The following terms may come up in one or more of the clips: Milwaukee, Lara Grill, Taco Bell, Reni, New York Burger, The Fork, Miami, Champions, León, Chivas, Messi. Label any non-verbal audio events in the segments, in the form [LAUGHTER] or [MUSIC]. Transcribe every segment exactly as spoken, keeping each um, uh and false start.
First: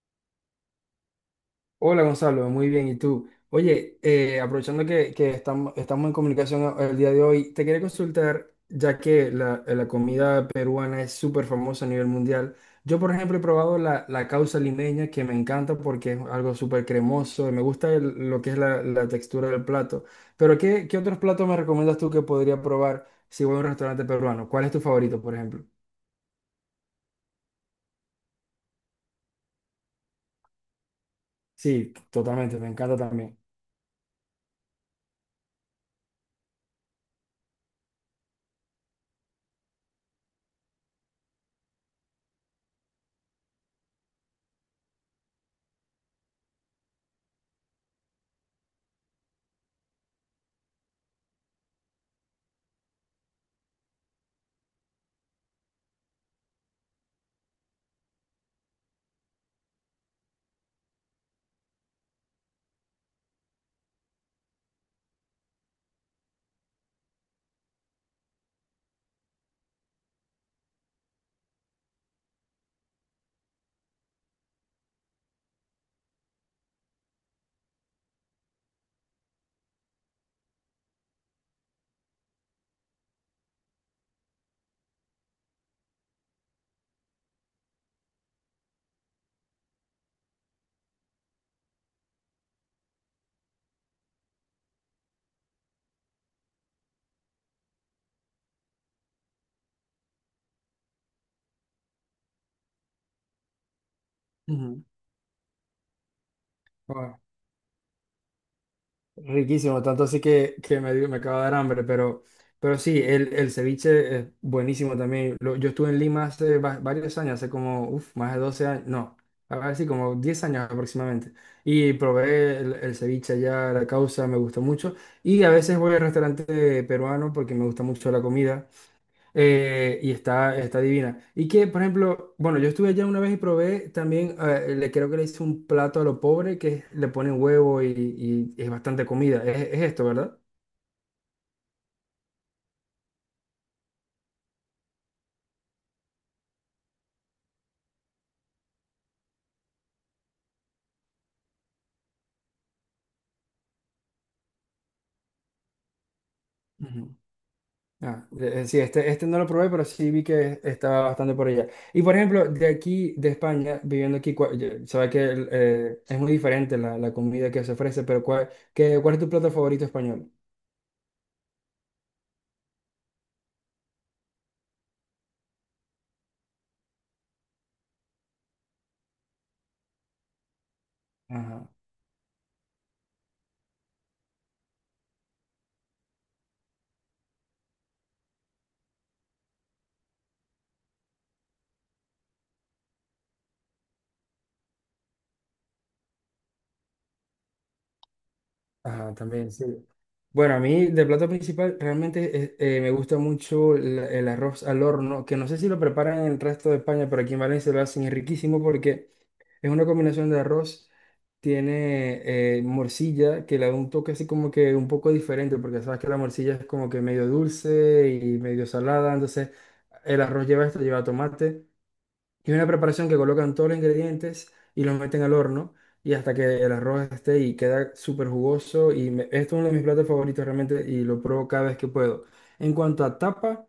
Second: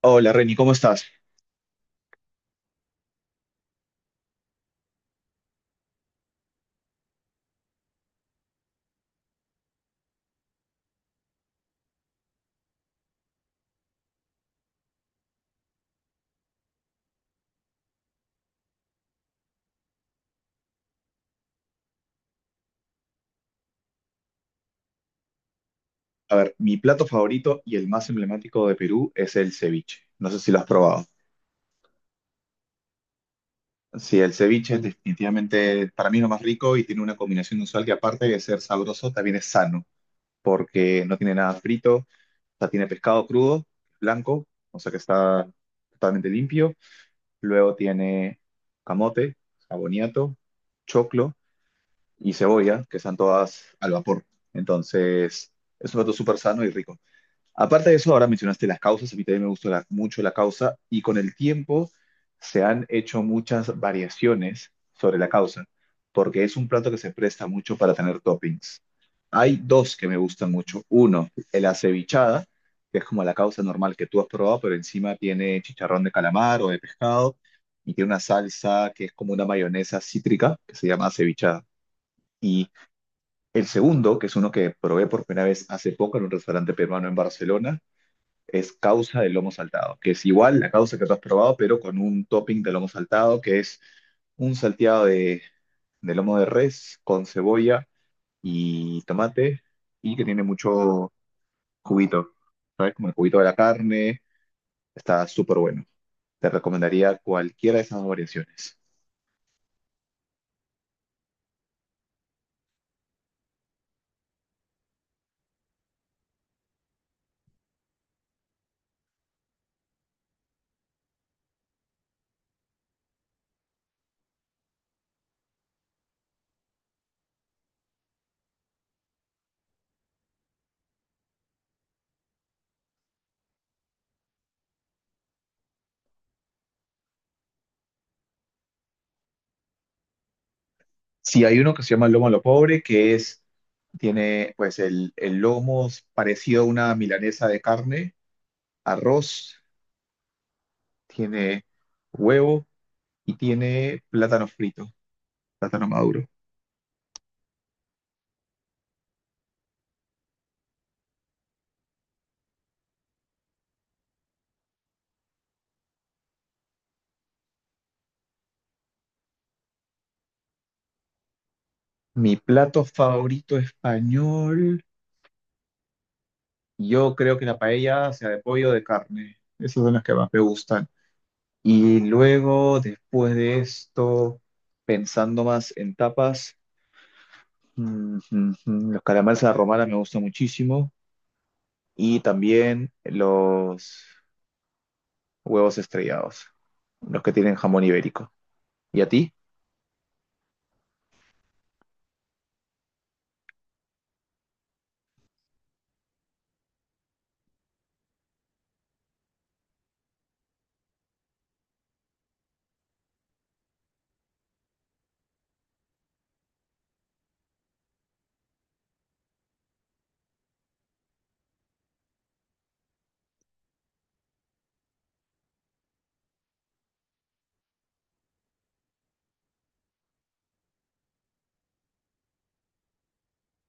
Hola Reni, ¿cómo estás? Hola Gonzalo, muy bien. ¿Y tú? Oye, eh, aprovechando que, que estamos, estamos en comunicación, eh, el día de hoy, te quería consultar, ya que la, la comida peruana es súper famosa a nivel mundial. Yo, por ejemplo, he probado la, la causa limeña, que me encanta porque es algo súper cremoso, y me gusta el- lo que es la, la textura del plato. Pero, ¿qué, qué otros platos me recomiendas tú que podría probar si voy a un restaurante peruano? ¿Cuál es tu favorito, por ejemplo? A ver, mi plato favorito y el más emblemático de Perú es el ceviche. No sé si lo has probado. Sí, totalmente, me encanta también. Sí, el ceviche es definitivamente para mí lo más rico y tiene una combinación usual que aparte de ser sabroso, también es sano, porque no tiene nada frito, o sea, tiene pescado crudo, blanco, o sea que está totalmente limpio. Luego tiene camote, aboniato, choclo y cebolla, que están todas al vapor. Entonces, es un plato súper sano y rico. Aparte de eso, ahora mencionaste las causas, a mí también me gusta la- mucho la causa y con el tiempo se han hecho muchas variaciones sobre la causa, porque es un plato que se presta mucho para tener toppings. Hay dos que me gustan mucho. Uno, el acevichada, que es como la causa normal que tú has probado, pero encima tiene chicharrón de calamar o de pescado y tiene una salsa que es como una mayonesa cítrica que se llama acevichada. Y el segundo, que es uno que probé por primera vez hace poco en un restaurante peruano en Barcelona, es causa de lomo saltado, que es igual la causa que tú has probado, pero con un topping de lomo saltado, que es un salteado de, de lomo de res con cebolla y tomate y que tiene mucho juguito, ¿sabes? Como el juguito de la carne, está súper bueno. Te recomendaría Ujú. cualquiera de esas dos variaciones. Riquísimo, tanto así que, que me, dio- me acaba de dar hambre, pero, pero sí, el, el ceviche es buenísimo también. Lo- yo estuve en Lima hace va- varios años, hace como, uf, más de doce años, no, a ver, sí, como diez años aproximadamente. Y probé el, el ceviche allá, la causa, me gustó mucho. Y a veces voy al restaurante peruano porque me gusta mucho la comida. Eh, y está, está divina. Y que, por ejemplo, bueno, yo estuve allá una vez y probé también, eh, le creo que le hice un plato a lo pobre que es- le ponen huevo y, y es bastante comida. Es, es esto, ¿verdad? Si hay uno que se llama lomo a lo pobre, que es, tiene pues el, el lomo es parecido a una milanesa de carne, arroz, tiene huevo y tiene plátano frito, plátano maduro. Ujú. Ah, eh, sí, este, este no lo probé, pero sí vi que estaba bastante por allá. Y por ejemplo, de aquí, de España, viviendo aquí, cua- yo- sabe que el, eh, es muy diferente la, la comida que se ofrece, pero ¿cuál, qué- cuál es tu plato favorito español? Mi plato favorito español, yo creo que la paella sea de pollo o de carne. Esas son las que más me gustan. Ajá. Y luego, después de esto, pensando más en tapas, mm, mm, mm, los calamares a la romana me gustan muchísimo. Y también los huevos estrellados, los que tienen jamón ibérico. ¿Y a Ajá, ti? también, sí. Bueno, a mí de plato principal realmente eh, eh, me gusta mucho la- el, arroz al horno, que no sé si lo preparan en el resto de España, pero aquí en Valencia lo hacen, es riquísimo porque es una combinación de arroz, tiene eh, morcilla, que le da un toque así como que un poco diferente, porque sabes que la morcilla es como que medio dulce y medio salada, entonces el arroz lleva esto, lleva tomate. Y una preparación que colocan todos los ingredientes y los meten al horno y hasta que el arroz esté y queda súper jugoso. Y me- esto es uno de mis platos favoritos realmente y lo pruebo cada vez que puedo. En cuanto a tapa,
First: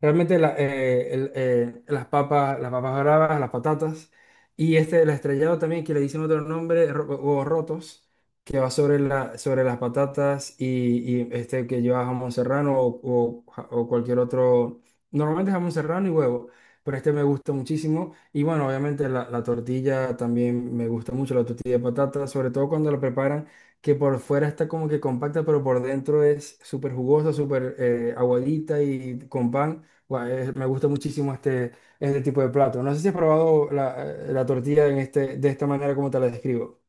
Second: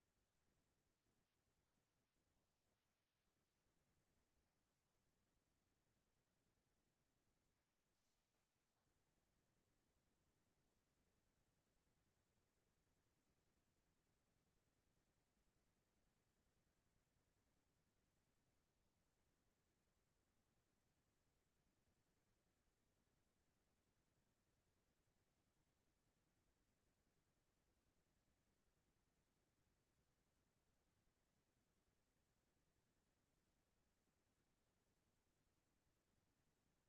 realmente la- eh, el- eh, las papas, las papas bravas, las patatas y este el estrellado también que le dicen otro nombre, ro- huevos rotos, que va sobre la, sobre las patatas y, y, este que lleva jamón serrano o, o ja- o cualquier otro. Normalmente jamón serrano y huevo, pero este me gusta muchísimo. Y bueno, obviamente la, la tortilla también me gusta mucho, la tortilla de patatas, sobre todo cuando la preparan, que por fuera está como que compacta, pero por dentro es súper jugosa, súper eh, aguadita y con pan. Guau, eh, me gusta muchísimo este, este tipo de plato. No sé si has probado la, eh, la tortilla en este, de esta manera como te la describo.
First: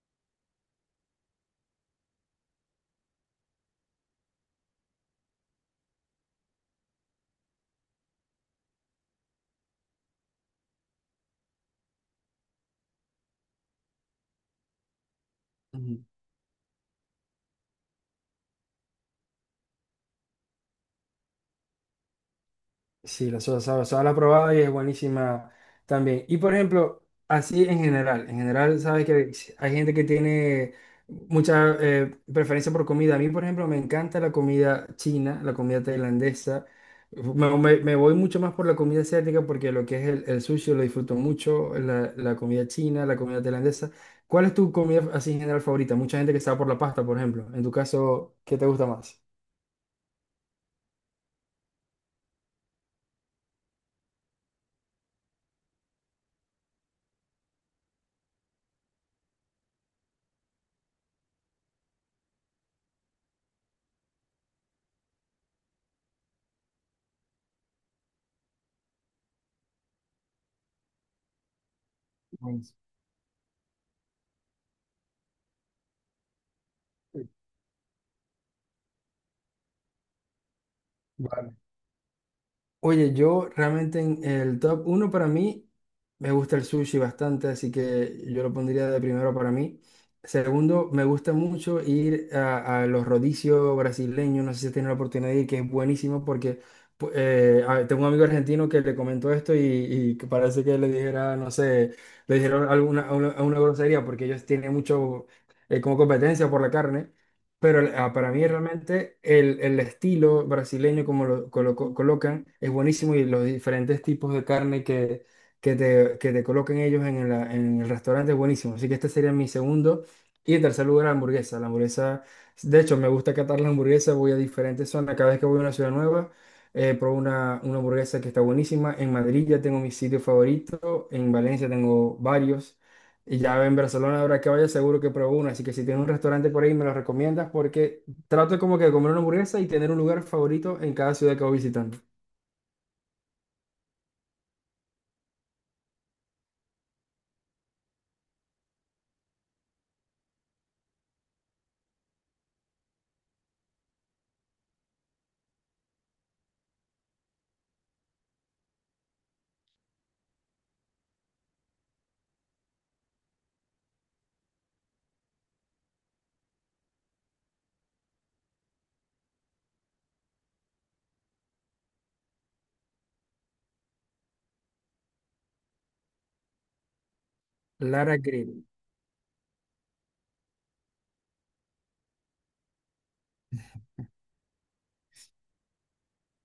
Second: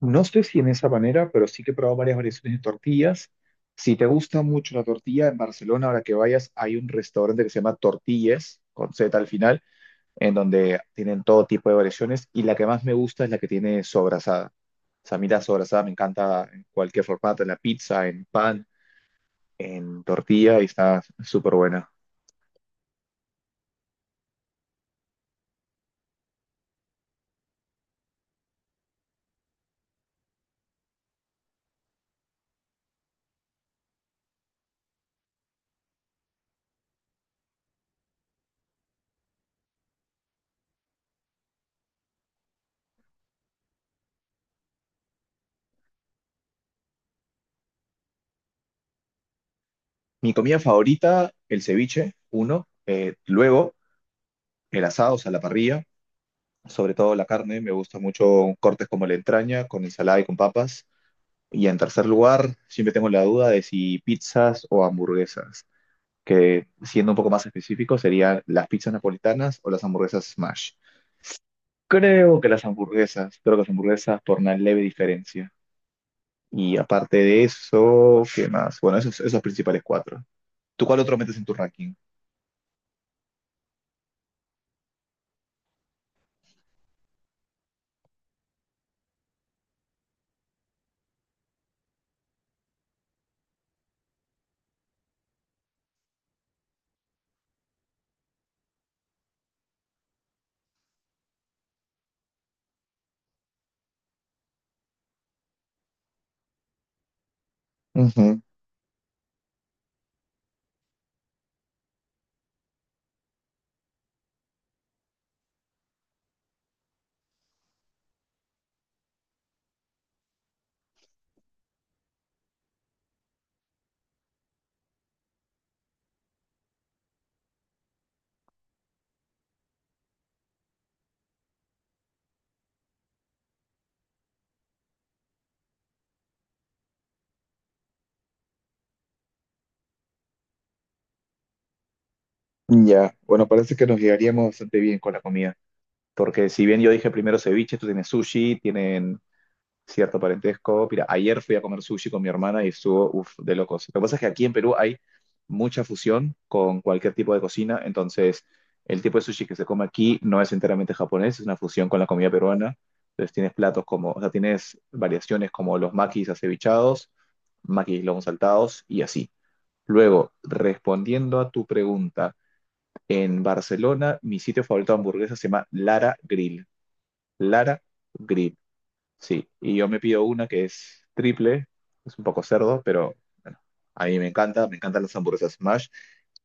No sé si en esa manera, pero sí que he probado varias variaciones de tortillas. Si te gusta mucho la tortilla, en Barcelona, ahora que vayas, hay un restaurante que se llama Tortillas, con Z al final, en donde tienen todo tipo de variaciones. Y la que más me gusta es la que tiene sobrasada. O sea, a mí la sobrasada me Ujú. encanta en cualquier formato, en la pizza, en pan, en tortilla, y está súper buena. Sí, la soda saba, soda la he probado y es buenísima también. Y por ejemplo, así en general, en general, sabes que hay gente que tiene mucha eh, preferencia por comida. A mí, por ejemplo, me encanta la comida china, la comida tailandesa. Me, me- me voy mucho más por la comida asiática porque lo que es el, el sushi lo disfruto mucho, la, la comida china, la comida tailandesa. ¿Cuál es tu comida así en general favorita? Mucha gente que está por la pasta, por ejemplo. En tu caso, ¿qué te gusta más? Mi comida favorita, el ceviche, uno. Eh, luego, el asado, o sea, la parrilla. Sobre todo la carne, me gusta mucho cortes como la entraña, con ensalada y con papas. Y en tercer lugar, siempre tengo la duda de si pizzas o hamburguesas, que siendo un poco más específico serían las pizzas napolitanas o las hamburguesas smash. Creo que las hamburguesas, creo que las hamburguesas por una leve diferencia. Y aparte de eso, ¿qué más? Bueno, esos, esos principales cuatro. ¿Tú cuál otro metes en tu Bueno, ranking? oye, yo realmente en el top uno para mí me gusta el sushi bastante, así que yo lo pondría de primero para mí. Segundo, me gusta mucho ir a, a los rodicios brasileños, no sé si has tenido la oportunidad de ir, que es buenísimo porque pu- eh, a- tengo un amigo argentino que le comentó esto y, y que parece que le dijera, no sé, le dijeron alguna una, una grosería porque ellos tienen mucho eh, como competencia por la carne. Pero ah, para Ujú. mí realmente el, el estilo brasileño como lo colo colocan es buenísimo y los diferentes tipos de carne que, que te, que te colocan ellos en, la- en el restaurante es buenísimo. Así que este sería mi segundo. Y en tercer lugar, la hamburguesa. La hamburguesa, de hecho, me gusta catar la hamburguesa, voy a diferentes zonas. Cada vez que voy a una ciudad nueva, eh, pruebo una, una hamburguesa que está buenísima. En Madrid ya tengo mi sitio favorito, en Valencia tengo varios. Y ya en Barcelona, ahora que vaya, seguro que pruebo una. Así que si tienes un restaurante por ahí, me lo recomiendas porque trato como que de comer una hamburguesa y tener un lugar favorito en cada ciudad que voy visitando. Ya, bueno, parece que nos llegaríamos bastante bien con la comida. Porque si bien yo dije primero ceviche, tú tienes sushi, tienen cierto parentesco. Mira, ayer fui a comer sushi con mi hermana y estuvo, uff, de locos. Lo que pasa es que aquí en Perú hay mucha fusión con cualquier tipo de cocina, entonces el tipo de sushi que se come aquí no es enteramente japonés, es una fusión con la comida peruana. Entonces tienes platos como, o sea, tienes variaciones como los makis acevichados, makis lomos saltados y así. Luego, respondiendo a tu pregunta, en Barcelona mi sitio favorito de hamburguesas se llama Lara Grill. Lara Lara Grill. Grill. Sí, y yo me pido una que es triple, es un poco cerdo, pero bueno, a mí me encanta, me encantan las hamburguesas Smash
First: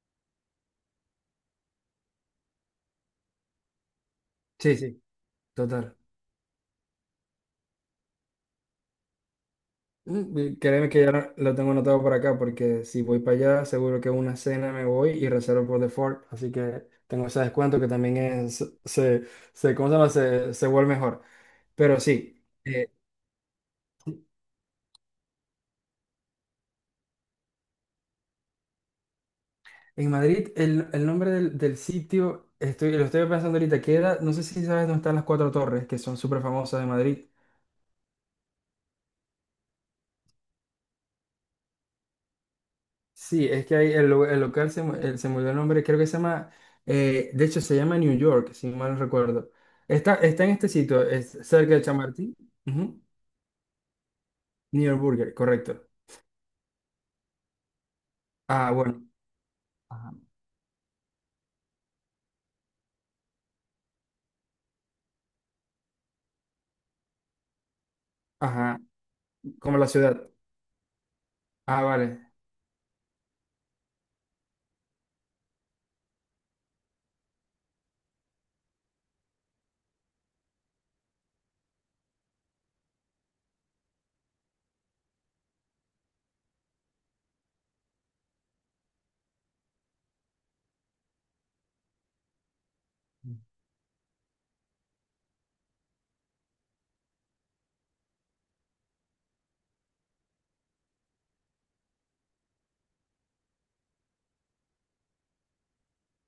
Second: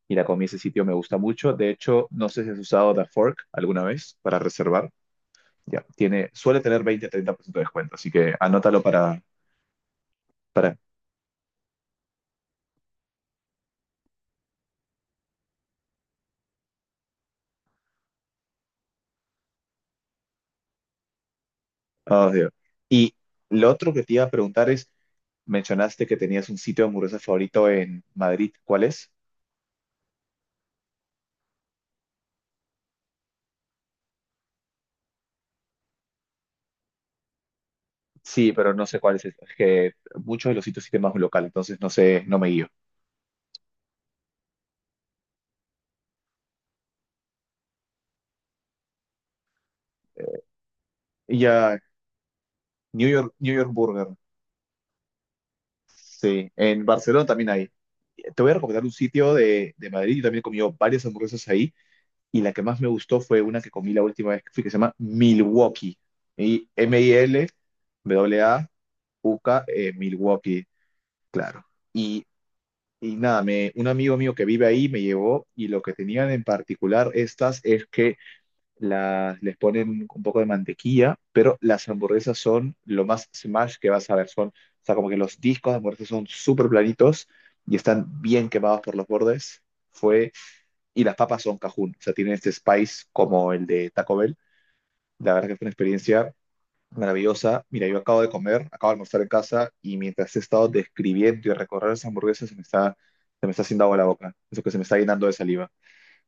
y la comí en ese sitio, me gusta mucho. De hecho, no sé si has usado The Fork alguna vez para Sí, reservar. sí, Ya, total. tiene, suele tener veinte treinta por ciento de descuento, así que anótalo para, Mm, y para, Créeme que ya lo lo tengo anotado por acá porque si voy para allá, seguro que una cena me voy y reservo por default. Así que tengo ese descuento que también es, se, se, ¿cómo se llama? Se, se vuelve mejor. Pero oh, sí. Dios. Y lo otro que te iba a preguntar es, mencionaste que tenías un sitio de hamburguesas favorito en Madrid, ¿cuál es? En Madrid, el, el nombre del, del sitio, estoy, lo estoy pensando ahorita, queda, no sé si sabes dónde están las Cuatro Torres, que son súper famosas de Madrid. Sí, pero no sé cuál es. Es que muchos de los sitios sí tienen más un local, entonces no sé, no me guío. Sí, es que ahí el, lu- el local se, mu- el- se mudó el nombre, creo que se llama, eh, de hecho se llama New York, si mal no recuerdo. Está, está en este sitio, es cerca Ya, de Chamartín. Ujú. New York, New York Burger. New York Burger, correcto. Sí, en Barcelona también hay. Te voy a Ah, recomendar un bueno, sitio de, de ajá, Madrid. Yo también he comido varias hamburguesas ahí. Y la que más me gustó fue una que comí la última vez que fui, que se llama Milwaukee. Y M-I-L, ajá, W-A-U-K, como la eh, ciudad. Milwaukee, claro. Ah, vale. Y, y nada, me, un amigo mío que vive ahí me llevó. Y lo que tenían en particular estas es que las, les ponen un poco de mantequilla, pero las hamburguesas son lo más smash que vas a ver. Son, o sea, como que los discos de hamburguesas son súper planitos y están bien quemados por los bordes. Fue, y las papas son cajún, o sea, tienen este spice como el de Taco Bell. La verdad que fue una experiencia maravillosa. Mira, yo acabo de comer, acabo de almorzar en casa y mientras he estado describiendo y recorrer las hamburguesas, se me está, se me está haciendo agua la boca. Eso que se me está llenando de saliva.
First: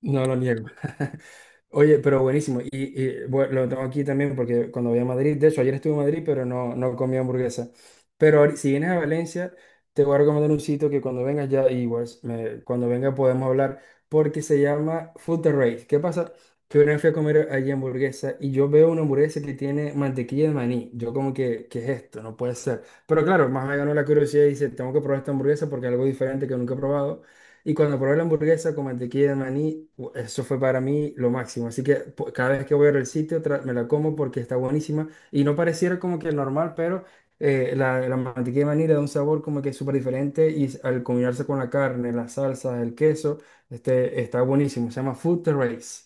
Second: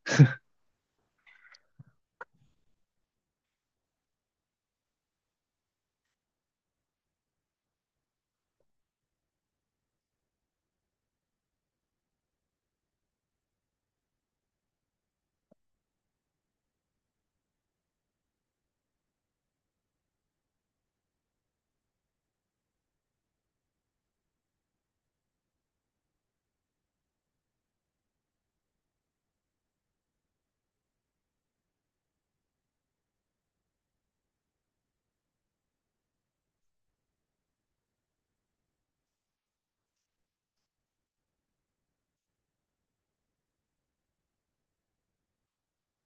No lo niego. [LAUGHS] Oye, pero buenísimo. Y, y, bueno, lo tengo aquí también porque cuando voy a Madrid, de hecho, ayer estuve en Madrid, pero no, no comí hamburguesa. Pero ahori- si vienes a Valencia, te voy a recomendar un sitio que cuando vengas ya, igual, me- cuando venga podemos hablar, porque se llama Food Terrace. ¿Qué pasa? Que una vez fui a comer allí hamburguesa y yo veo una hamburguesa que tiene mantequilla de maní. Yo como que, ¿qué es esto? No puede ser. Pero claro, más me ganó la curiosidad y dice, tengo que probar esta hamburguesa porque es algo diferente que nunca he probado. Y cuando probé la hamburguesa con mantequilla de maní, u- eso fue para mí lo máximo. Así que po- cada vez que voy al sitio tra- me la como porque está buenísima. Y no pareciera como que normal, pero eh, la, la mantequilla de maní le da un sabor como que súper diferente y s- al combinarse con la carne, las salsas, el queso, este, está buenísimo. Se llama Food Terrace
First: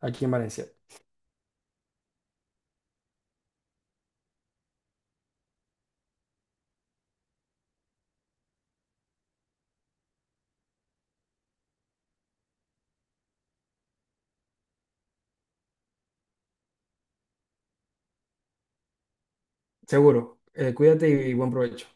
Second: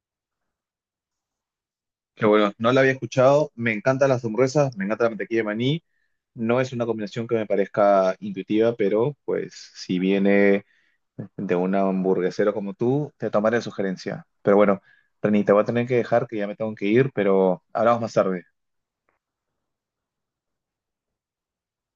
aquí en Valencia. Qué bueno, no la había escuchado. Me encantan las hamburguesas, me encanta la mantequilla de maní. No es una combinación que me parezca intuitiva, pero pues si viene de un hamburguesero como tú, te tomaré la sugerencia. Pero bueno, Reni, te voy a tener que dejar que ya me tengo que ir, pero hablamos más tarde. Seguro. Eh, cuídate y buen provecho.